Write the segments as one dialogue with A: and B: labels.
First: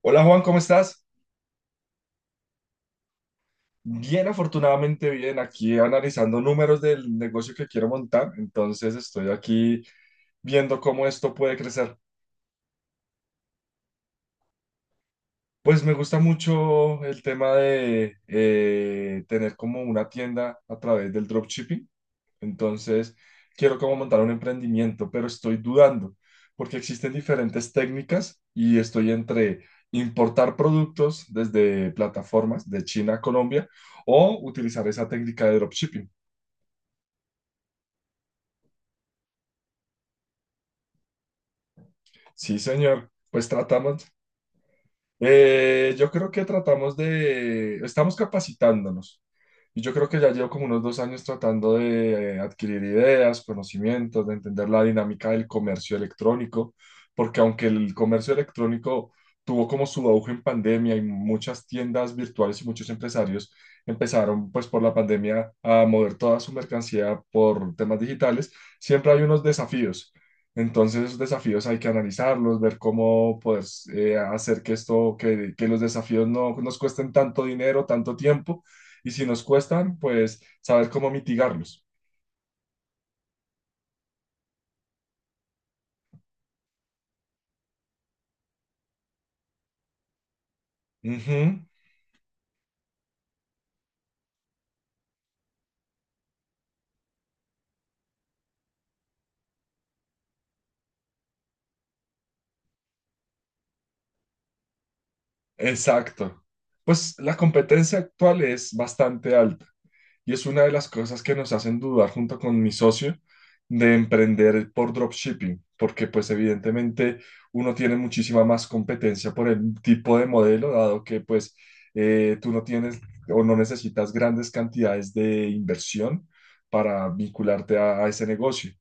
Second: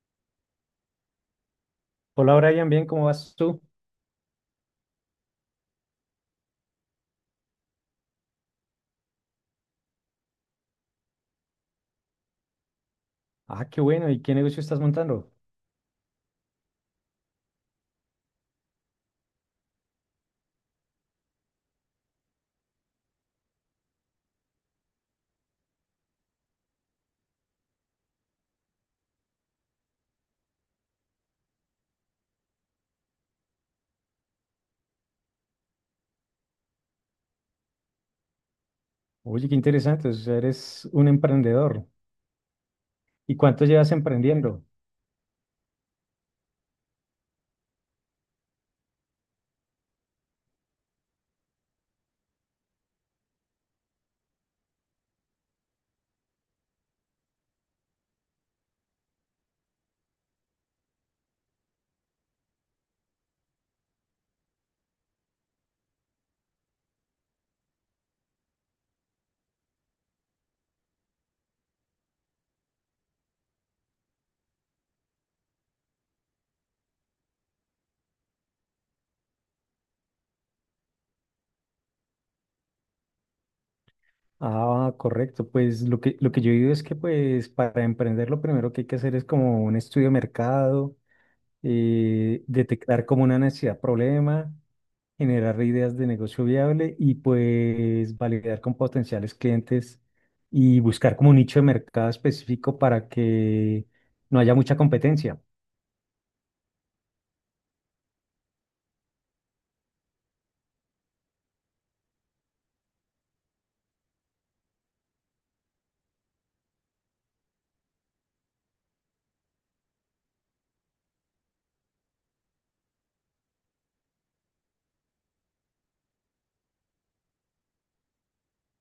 A: Hola Juan, ¿cómo estás?
B: Hola Brian, bien, ¿cómo vas tú?
A: Bien, afortunadamente bien, aquí analizando números del negocio que quiero montar, entonces estoy aquí viendo cómo esto puede crecer.
B: Ah, qué bueno, ¿y qué negocio estás montando?
A: Pues me gusta mucho el tema de tener como una tienda a través del dropshipping, entonces quiero como montar un emprendimiento, pero estoy dudando porque existen diferentes técnicas y estoy entre importar productos desde plataformas de China a Colombia o utilizar esa técnica de dropshipping.
B: Oye, qué interesante, o sea, eres un emprendedor.
A: Sí, señor.
B: ¿Y
A: Pues
B: cuánto llevas
A: tratamos,
B: emprendiendo?
A: yo creo que tratamos de, estamos capacitándonos. Y yo creo que ya llevo como unos 2 años tratando de adquirir ideas, conocimientos, de entender la dinámica del comercio electrónico, porque aunque el comercio electrónico tuvo como su auge en pandemia y muchas tiendas virtuales y muchos empresarios empezaron pues por la pandemia a mover toda su mercancía por temas digitales, siempre hay unos desafíos. Entonces, esos desafíos hay que analizarlos, ver cómo poder hacer que esto, que los desafíos no nos cuesten tanto dinero, tanto tiempo, y si nos cuestan, pues saber cómo mitigarlos.
B: Ah, correcto, pues lo que yo digo es que pues para emprender lo primero que hay que hacer es como un estudio de mercado,
A: Ujú,
B: detectar como una necesidad, problema, generar ideas de negocio viable y pues validar con potenciales clientes y buscar como un nicho de mercado específico para que no haya mucha competencia.
A: exacto. Pues la competencia actual es bastante alta. Y es una de las cosas que nos hacen dudar junto con mi socio de emprender por dropshipping, porque pues evidentemente uno tiene muchísima más competencia por el tipo de modelo, dado que pues tú no tienes o no necesitas grandes cantidades de inversión para vincularte a ese negocio.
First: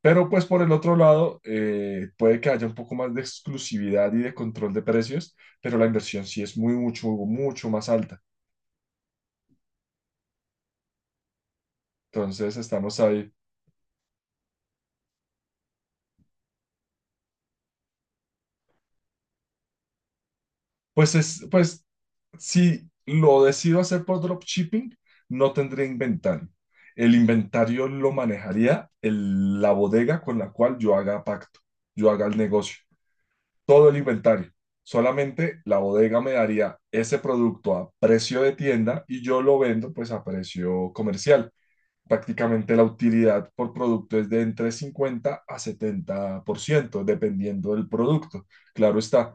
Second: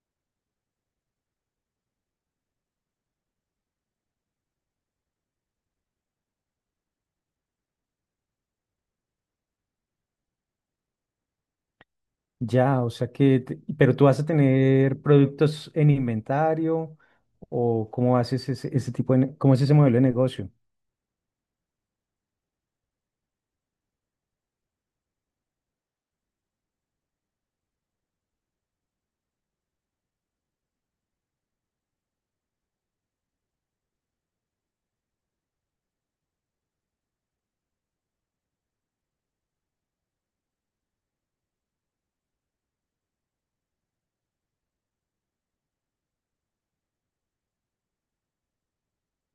A: Pero pues por el otro lado, puede que haya un poco más de exclusividad y de control de precios, pero la inversión sí es muy, mucho, mucho más alta. Entonces
B: Ya, o
A: estamos
B: sea
A: ahí.
B: que, pero tú vas a tener productos en inventario o cómo haces ese tipo de, cómo es ese modelo de negocio.
A: Pues si lo decido hacer por dropshipping, no tendría inventario. El inventario lo manejaría la bodega con la cual yo haga pacto, yo haga el negocio, todo el inventario. Solamente la bodega me daría ese producto a precio de tienda y yo lo vendo pues a precio comercial. Prácticamente la utilidad por producto es de entre 50 a 70% dependiendo del producto. Claro está,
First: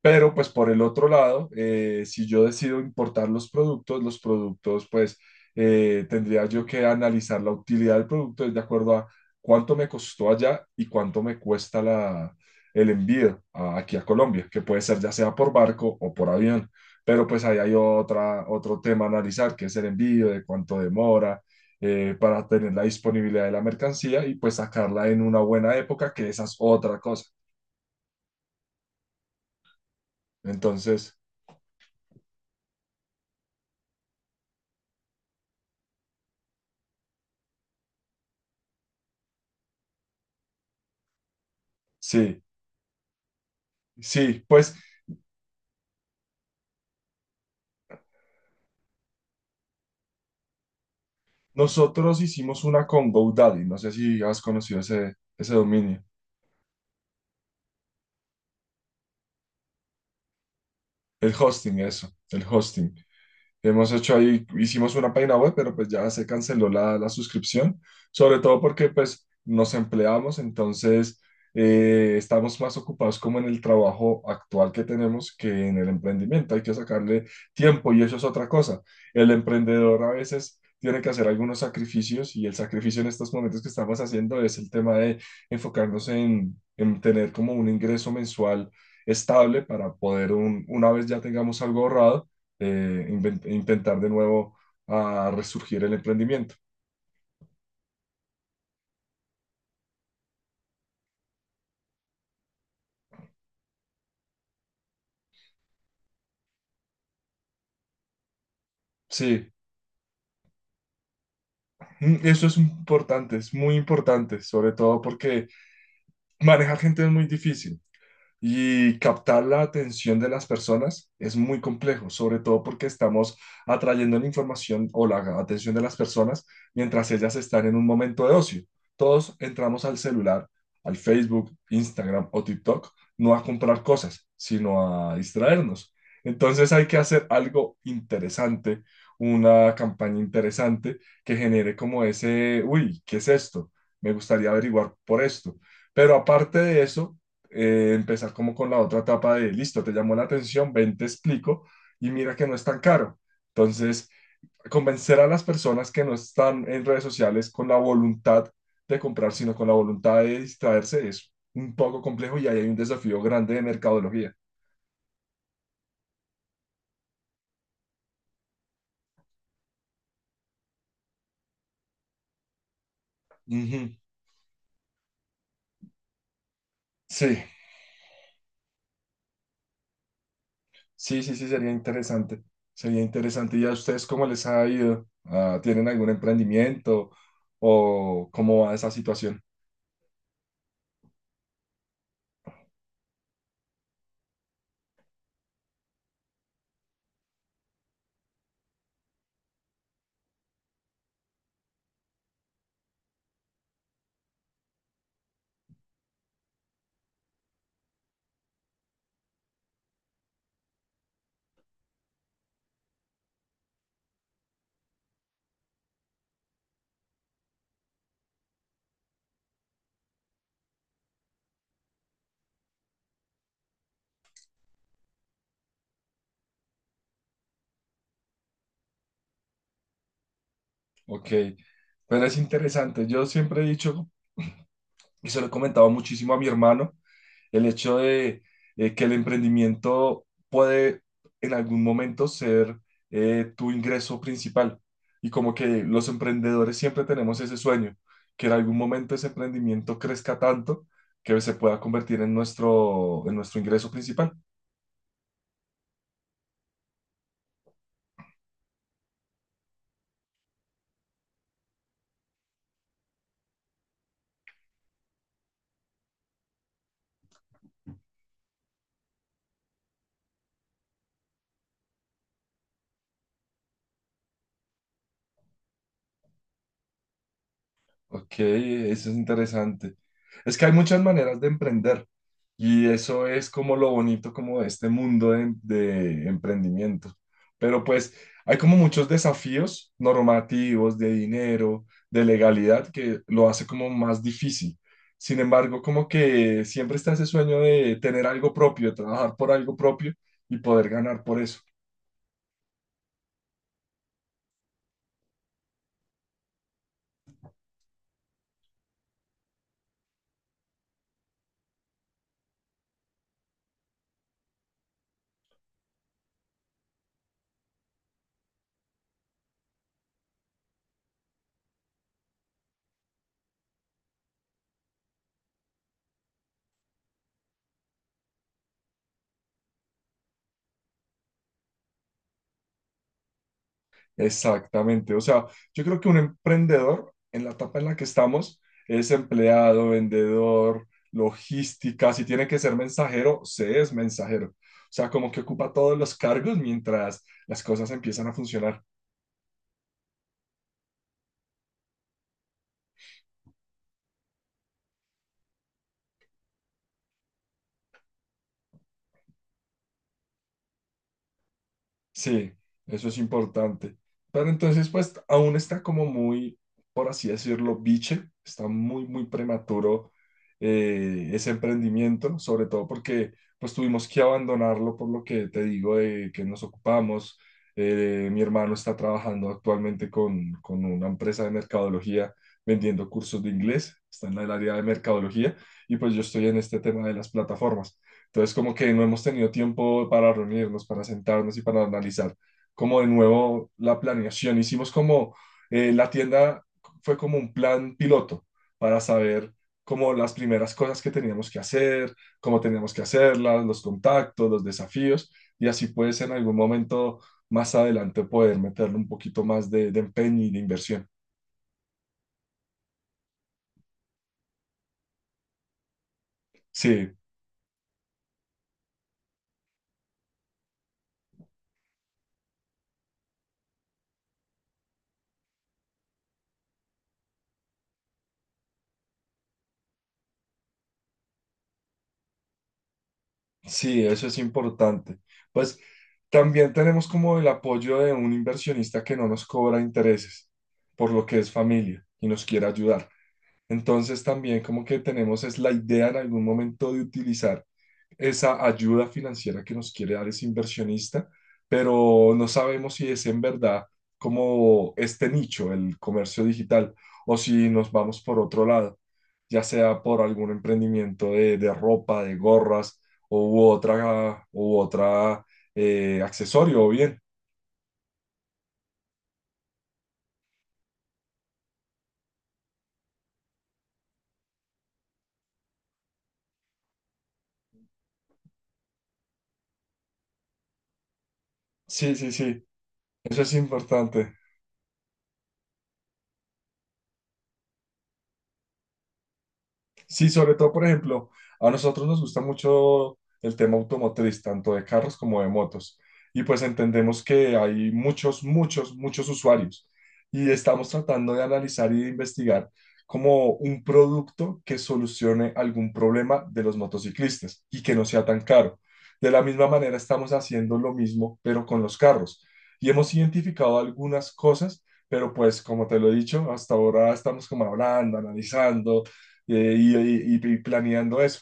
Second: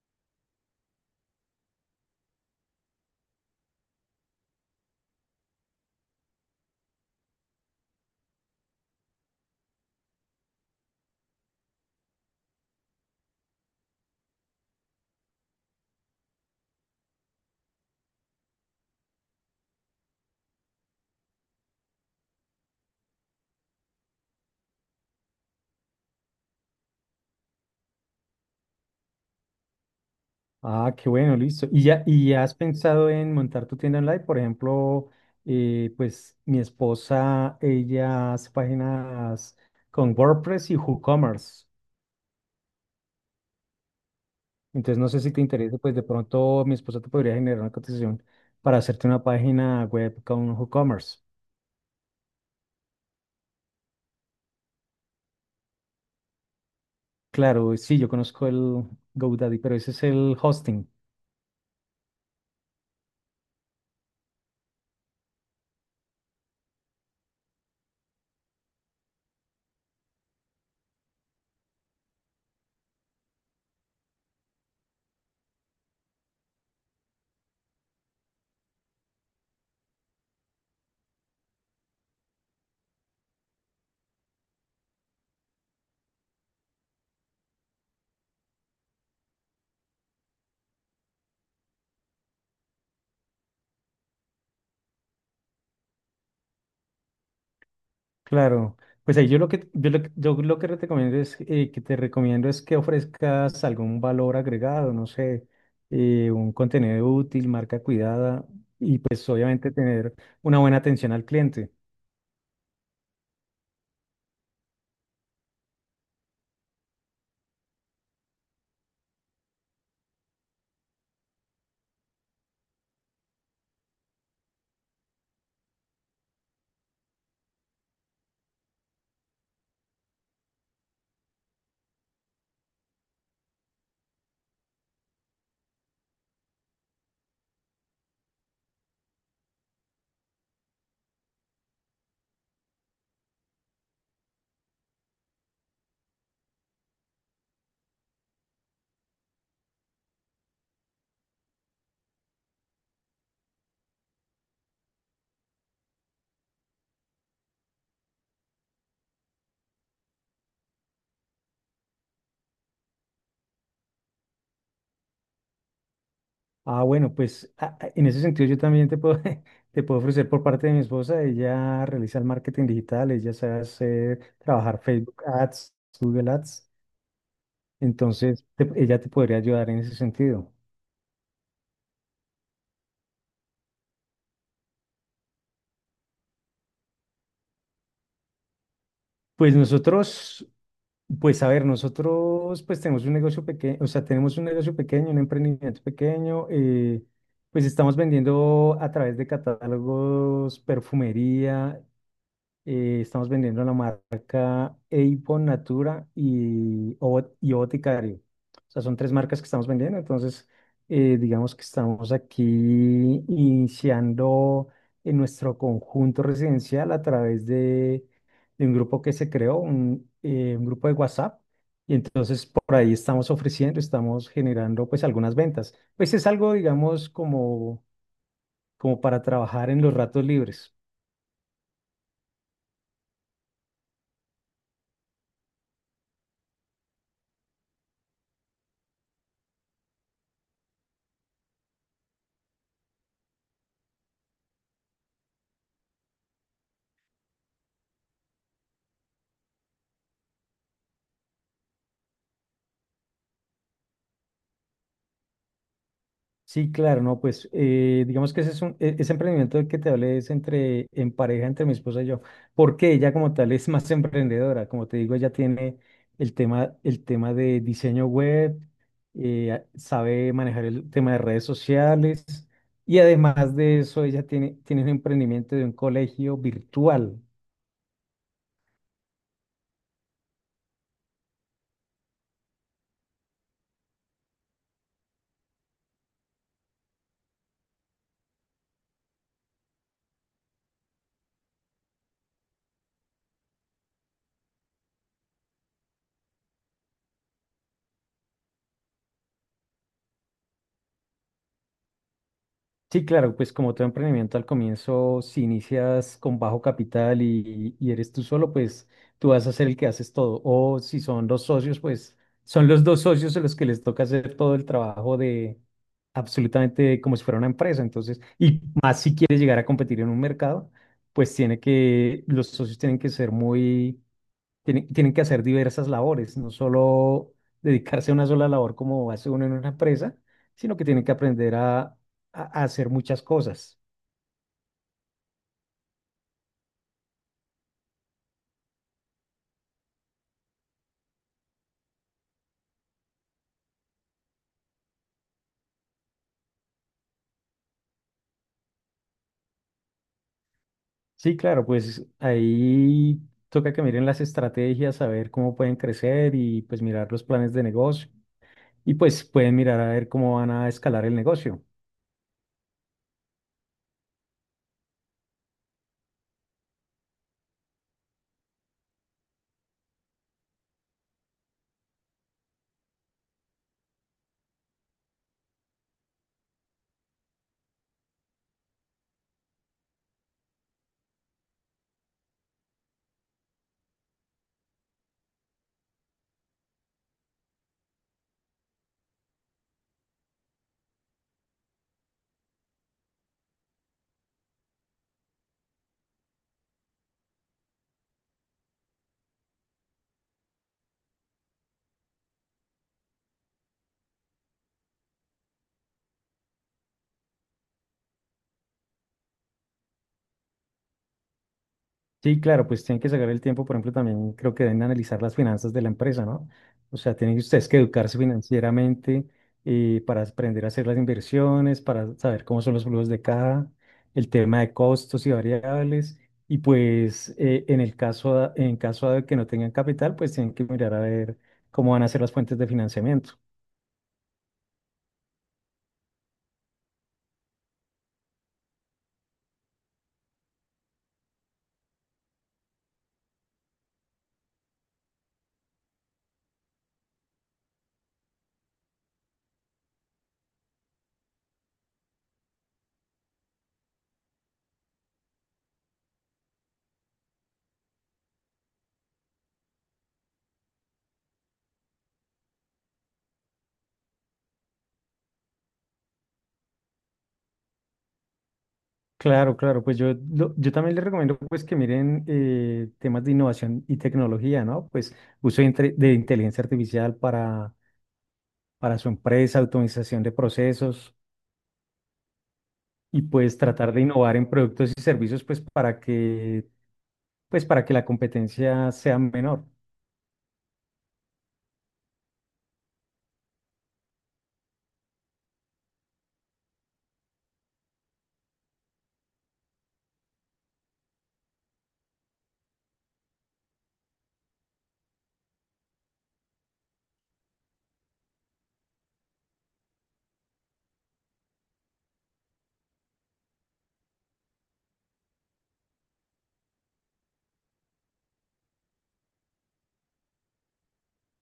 A: pero pues por el otro lado, si yo decido importar los productos pues tendría yo que analizar la utilidad del producto de acuerdo a cuánto me costó allá y cuánto me cuesta el envío aquí a Colombia, que puede ser ya sea por barco o por avión. Pero pues ahí hay otra, otro tema a analizar, que es el envío, de cuánto demora, para tener la disponibilidad de la mercancía y pues sacarla en una buena época, que esa es otra cosa.
B: Ah, qué
A: Entonces,
B: bueno, listo. Y ya has pensado en montar tu tienda online? Por ejemplo, pues mi esposa, ella hace páginas con WordPress y WooCommerce.
A: sí. Sí, pues
B: Entonces no sé si te interesa, pues de pronto mi esposa te podría generar una cotización para hacerte una página web con WooCommerce.
A: nosotros hicimos una con GoDaddy. No sé si has conocido ese, ese dominio.
B: Claro, sí, yo conozco el GoDaddy, pero ese es el hosting.
A: El hosting, eso, el hosting. Hemos hecho ahí, hicimos una página web, pero pues ya se canceló la, la suscripción, sobre todo porque pues nos empleamos, entonces estamos más ocupados como en el trabajo actual que tenemos que en el emprendimiento. Hay que sacarle tiempo y eso es otra cosa. El emprendedor a veces tiene que hacer algunos sacrificios y el sacrificio en estos momentos que estamos haciendo es el tema de enfocarnos en tener como un ingreso mensual estable para poder una vez ya tengamos algo ahorrado intentar de nuevo a resurgir el emprendimiento.
B: Claro, pues ahí yo lo que te recomiendo es que ofrezcas algún valor agregado, no sé, un contenido útil, marca cuidada y pues
A: Sí,
B: obviamente tener una buena atención al cliente.
A: eso es importante, es muy importante, sobre todo porque manejar gente es muy difícil. Y captar la atención de las personas es muy complejo, sobre todo porque estamos atrayendo la información o la atención de las personas mientras ellas están en un momento de ocio. Todos entramos al celular, al Facebook, Instagram o TikTok, no a comprar cosas, sino a distraernos. Entonces hay que hacer algo interesante, una campaña interesante que genere como ese, uy, ¿qué es esto? Me gustaría averiguar por esto. Pero aparte de eso, empezar como con la otra etapa de, listo, te llamó la atención, ven, te explico y mira que no es tan caro. Entonces, convencer a las personas que no están en redes sociales con la voluntad de comprar, sino con la voluntad de distraerse es un poco complejo y ahí hay un desafío grande de mercadología.
B: Ah, bueno, pues en ese sentido yo también te puedo te puedo ofrecer por parte de mi esposa, ella realiza el marketing digital, ella sabe
A: Ujú.
B: hacer trabajar Facebook Ads, Google Ads.
A: Sí,
B: Entonces, ella te podría ayudar en ese sentido.
A: sí, sí, sí, sería interesante. Sería interesante. ¿Y a ustedes cómo les ha ido? Ah, ¿tienen algún emprendimiento o cómo va esa situación?
B: Pues nosotros, pues a ver, nosotros pues tenemos un negocio pequeño, o sea, tenemos un negocio pequeño, un emprendimiento pequeño, pues estamos vendiendo a través de catálogos, perfumería. Estamos vendiendo la marca Avon, Natura y, y Boticario. O sea, son tres marcas que estamos vendiendo. Entonces, digamos que estamos aquí iniciando en nuestro conjunto residencial a través de un grupo que se creó, un grupo de WhatsApp. Y entonces por ahí estamos ofreciendo, estamos generando pues algunas ventas. Pues es algo, digamos, como, como para trabajar en los ratos libres.
A: Ok, pero es interesante. Yo siempre he dicho, y se lo he comentado muchísimo a mi hermano, el hecho de que el emprendimiento puede en algún momento ser tu ingreso principal. Y como que los emprendedores siempre tenemos ese sueño, que en algún momento ese emprendimiento crezca tanto que se pueda convertir en nuestro ingreso principal.
B: Sí, claro, no, pues digamos que ese es un, ese emprendimiento del que te hablé es entre, en pareja entre mi esposa y yo, porque ella como tal es más emprendedora, como te digo, ella tiene el tema de diseño web, eh, sabe manejar el tema de redes sociales y además de eso ella tiene un emprendimiento de un colegio virtual.
A: Ok, eso es interesante. Es que hay muchas maneras de emprender y eso es como lo bonito como de este mundo de emprendimiento. Pero pues hay como muchos desafíos normativos, de dinero, de legalidad que lo hace como más difícil. Sin embargo, como que siempre está ese sueño de tener algo propio, de trabajar por algo propio y poder ganar por eso.
B: Sí, claro, pues como todo emprendimiento al comienzo, si inicias con bajo capital y eres tú solo, pues tú vas a ser el que haces todo. O si son dos socios, pues son los dos socios a los que les toca hacer todo el trabajo de absolutamente como si fuera una empresa. Entonces, y más si quieres llegar a competir en un mercado, pues los socios tienen que ser muy tienen que hacer diversas labores, no solo dedicarse a una sola labor como hace uno en una empresa, sino que tienen que aprender a, a hacer muchas cosas.
A: Exactamente. O sea, yo creo que un emprendedor en la etapa en la que estamos es empleado, vendedor, logística. Si tiene que ser mensajero, se es mensajero. O sea, como que ocupa todos los cargos mientras las cosas empiezan a funcionar.
B: Sí, claro, pues ahí toca que miren las estrategias, a ver cómo pueden crecer y pues mirar los planes de negocio. Y pues pueden mirar a ver cómo van a escalar el negocio.
A: Sí, eso es importante. Pero entonces, pues, aún está como muy, por así decirlo, biche, está muy, muy prematuro ese emprendimiento, sobre todo porque, pues, tuvimos que abandonarlo por lo que te digo de que nos ocupamos. Mi hermano está trabajando actualmente con una empresa de mercadología vendiendo cursos de inglés, está en el área de mercadología y pues yo estoy en este tema de las plataformas. Entonces, como que no hemos tenido tiempo para reunirnos, para sentarnos y para analizar como de nuevo la planeación. Hicimos como la tienda fue como un plan piloto para saber como las primeras cosas que teníamos que hacer, cómo teníamos que hacerlas, los contactos, los desafíos, y así pues en algún momento más adelante poder meterle un poquito más de empeño y de inversión.
B: Sí, claro, pues tienen que sacar el tiempo, por ejemplo, también creo que deben analizar las finanzas de la empresa, ¿no? O
A: Sí,
B: sea, tienen ustedes que educarse financieramente para aprender a hacer las inversiones, para saber cómo son los flujos de caja, el tema de costos y variables, y pues en el caso, en caso de que no tengan capital, pues tienen que mirar a ver cómo van a ser las fuentes de financiamiento.
A: sí, eso es importante. Pues también tenemos como el apoyo de un inversionista que no nos cobra intereses, por lo que es familia y nos quiere ayudar. Entonces también como que tenemos es la idea en algún momento de utilizar esa ayuda financiera que nos quiere dar ese inversionista, pero no sabemos si es en verdad como este nicho, el comercio digital, o si nos vamos por otro lado, ya sea por algún emprendimiento de ropa, de gorras o u otra accesorio o bien.
B: Claro, claro, pues yo también les recomiendo pues que miren temas de innovación y tecnología, ¿no? Pues uso de inteligencia artificial para su empresa, automatización de procesos
A: Sí, sí, sí,
B: y
A: eso es
B: pues tratar de
A: importante.
B: innovar en productos y servicios pues para que la competencia sea menor.
A: Sí, sobre todo, por ejemplo, a nosotros nos gusta mucho el tema automotriz, tanto de carros como de motos. Y pues entendemos que hay muchos, muchos, muchos usuarios. Y estamos tratando de analizar y de investigar como un producto que solucione algún problema de los motociclistas y que no sea tan caro. De la misma manera, estamos haciendo lo mismo, pero con los carros. Y hemos identificado algunas cosas, pero pues como te lo he dicho, hasta ahora estamos como hablando, analizando y planeando eso.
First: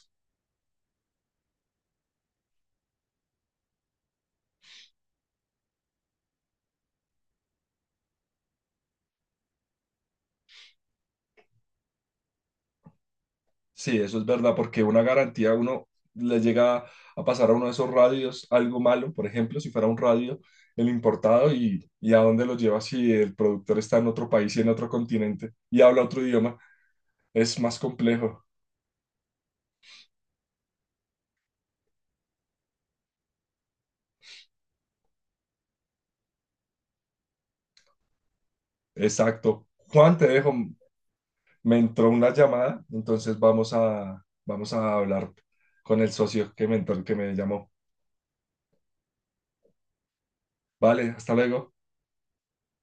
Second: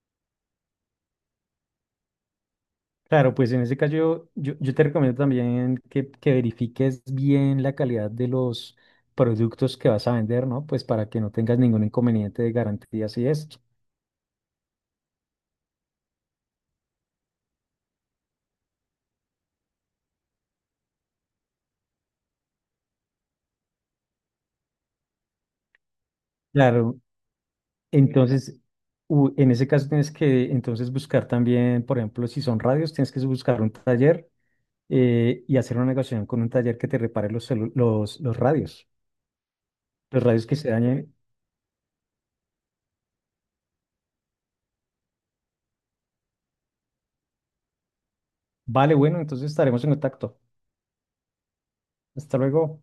B: Claro, pues en ese caso yo te recomiendo también que verifiques bien la calidad de los productos que vas a vender, ¿no? Pues para que no tengas ningún inconveniente de garantías y esto.
A: Sí, eso es verdad, porque una garantía a uno le llega a pasar a uno de esos radios algo malo, por ejemplo, si fuera un radio, el importado, y a dónde lo lleva si el productor está en otro país y en otro continente y habla otro idioma,
B: Claro,
A: es más complejo.
B: entonces, en ese caso tienes que entonces buscar también, por ejemplo, si son radios, tienes que buscar un taller y hacer una negociación con un taller que te repare
A: Exacto. Juan,
B: los
A: te
B: radios
A: dejo,
B: que se dañen.
A: me entró una llamada, entonces vamos a hablar con el socio que me llamó.
B: Vale, bueno, entonces estaremos en contacto.
A: Vale, hasta luego.
B: Hasta luego.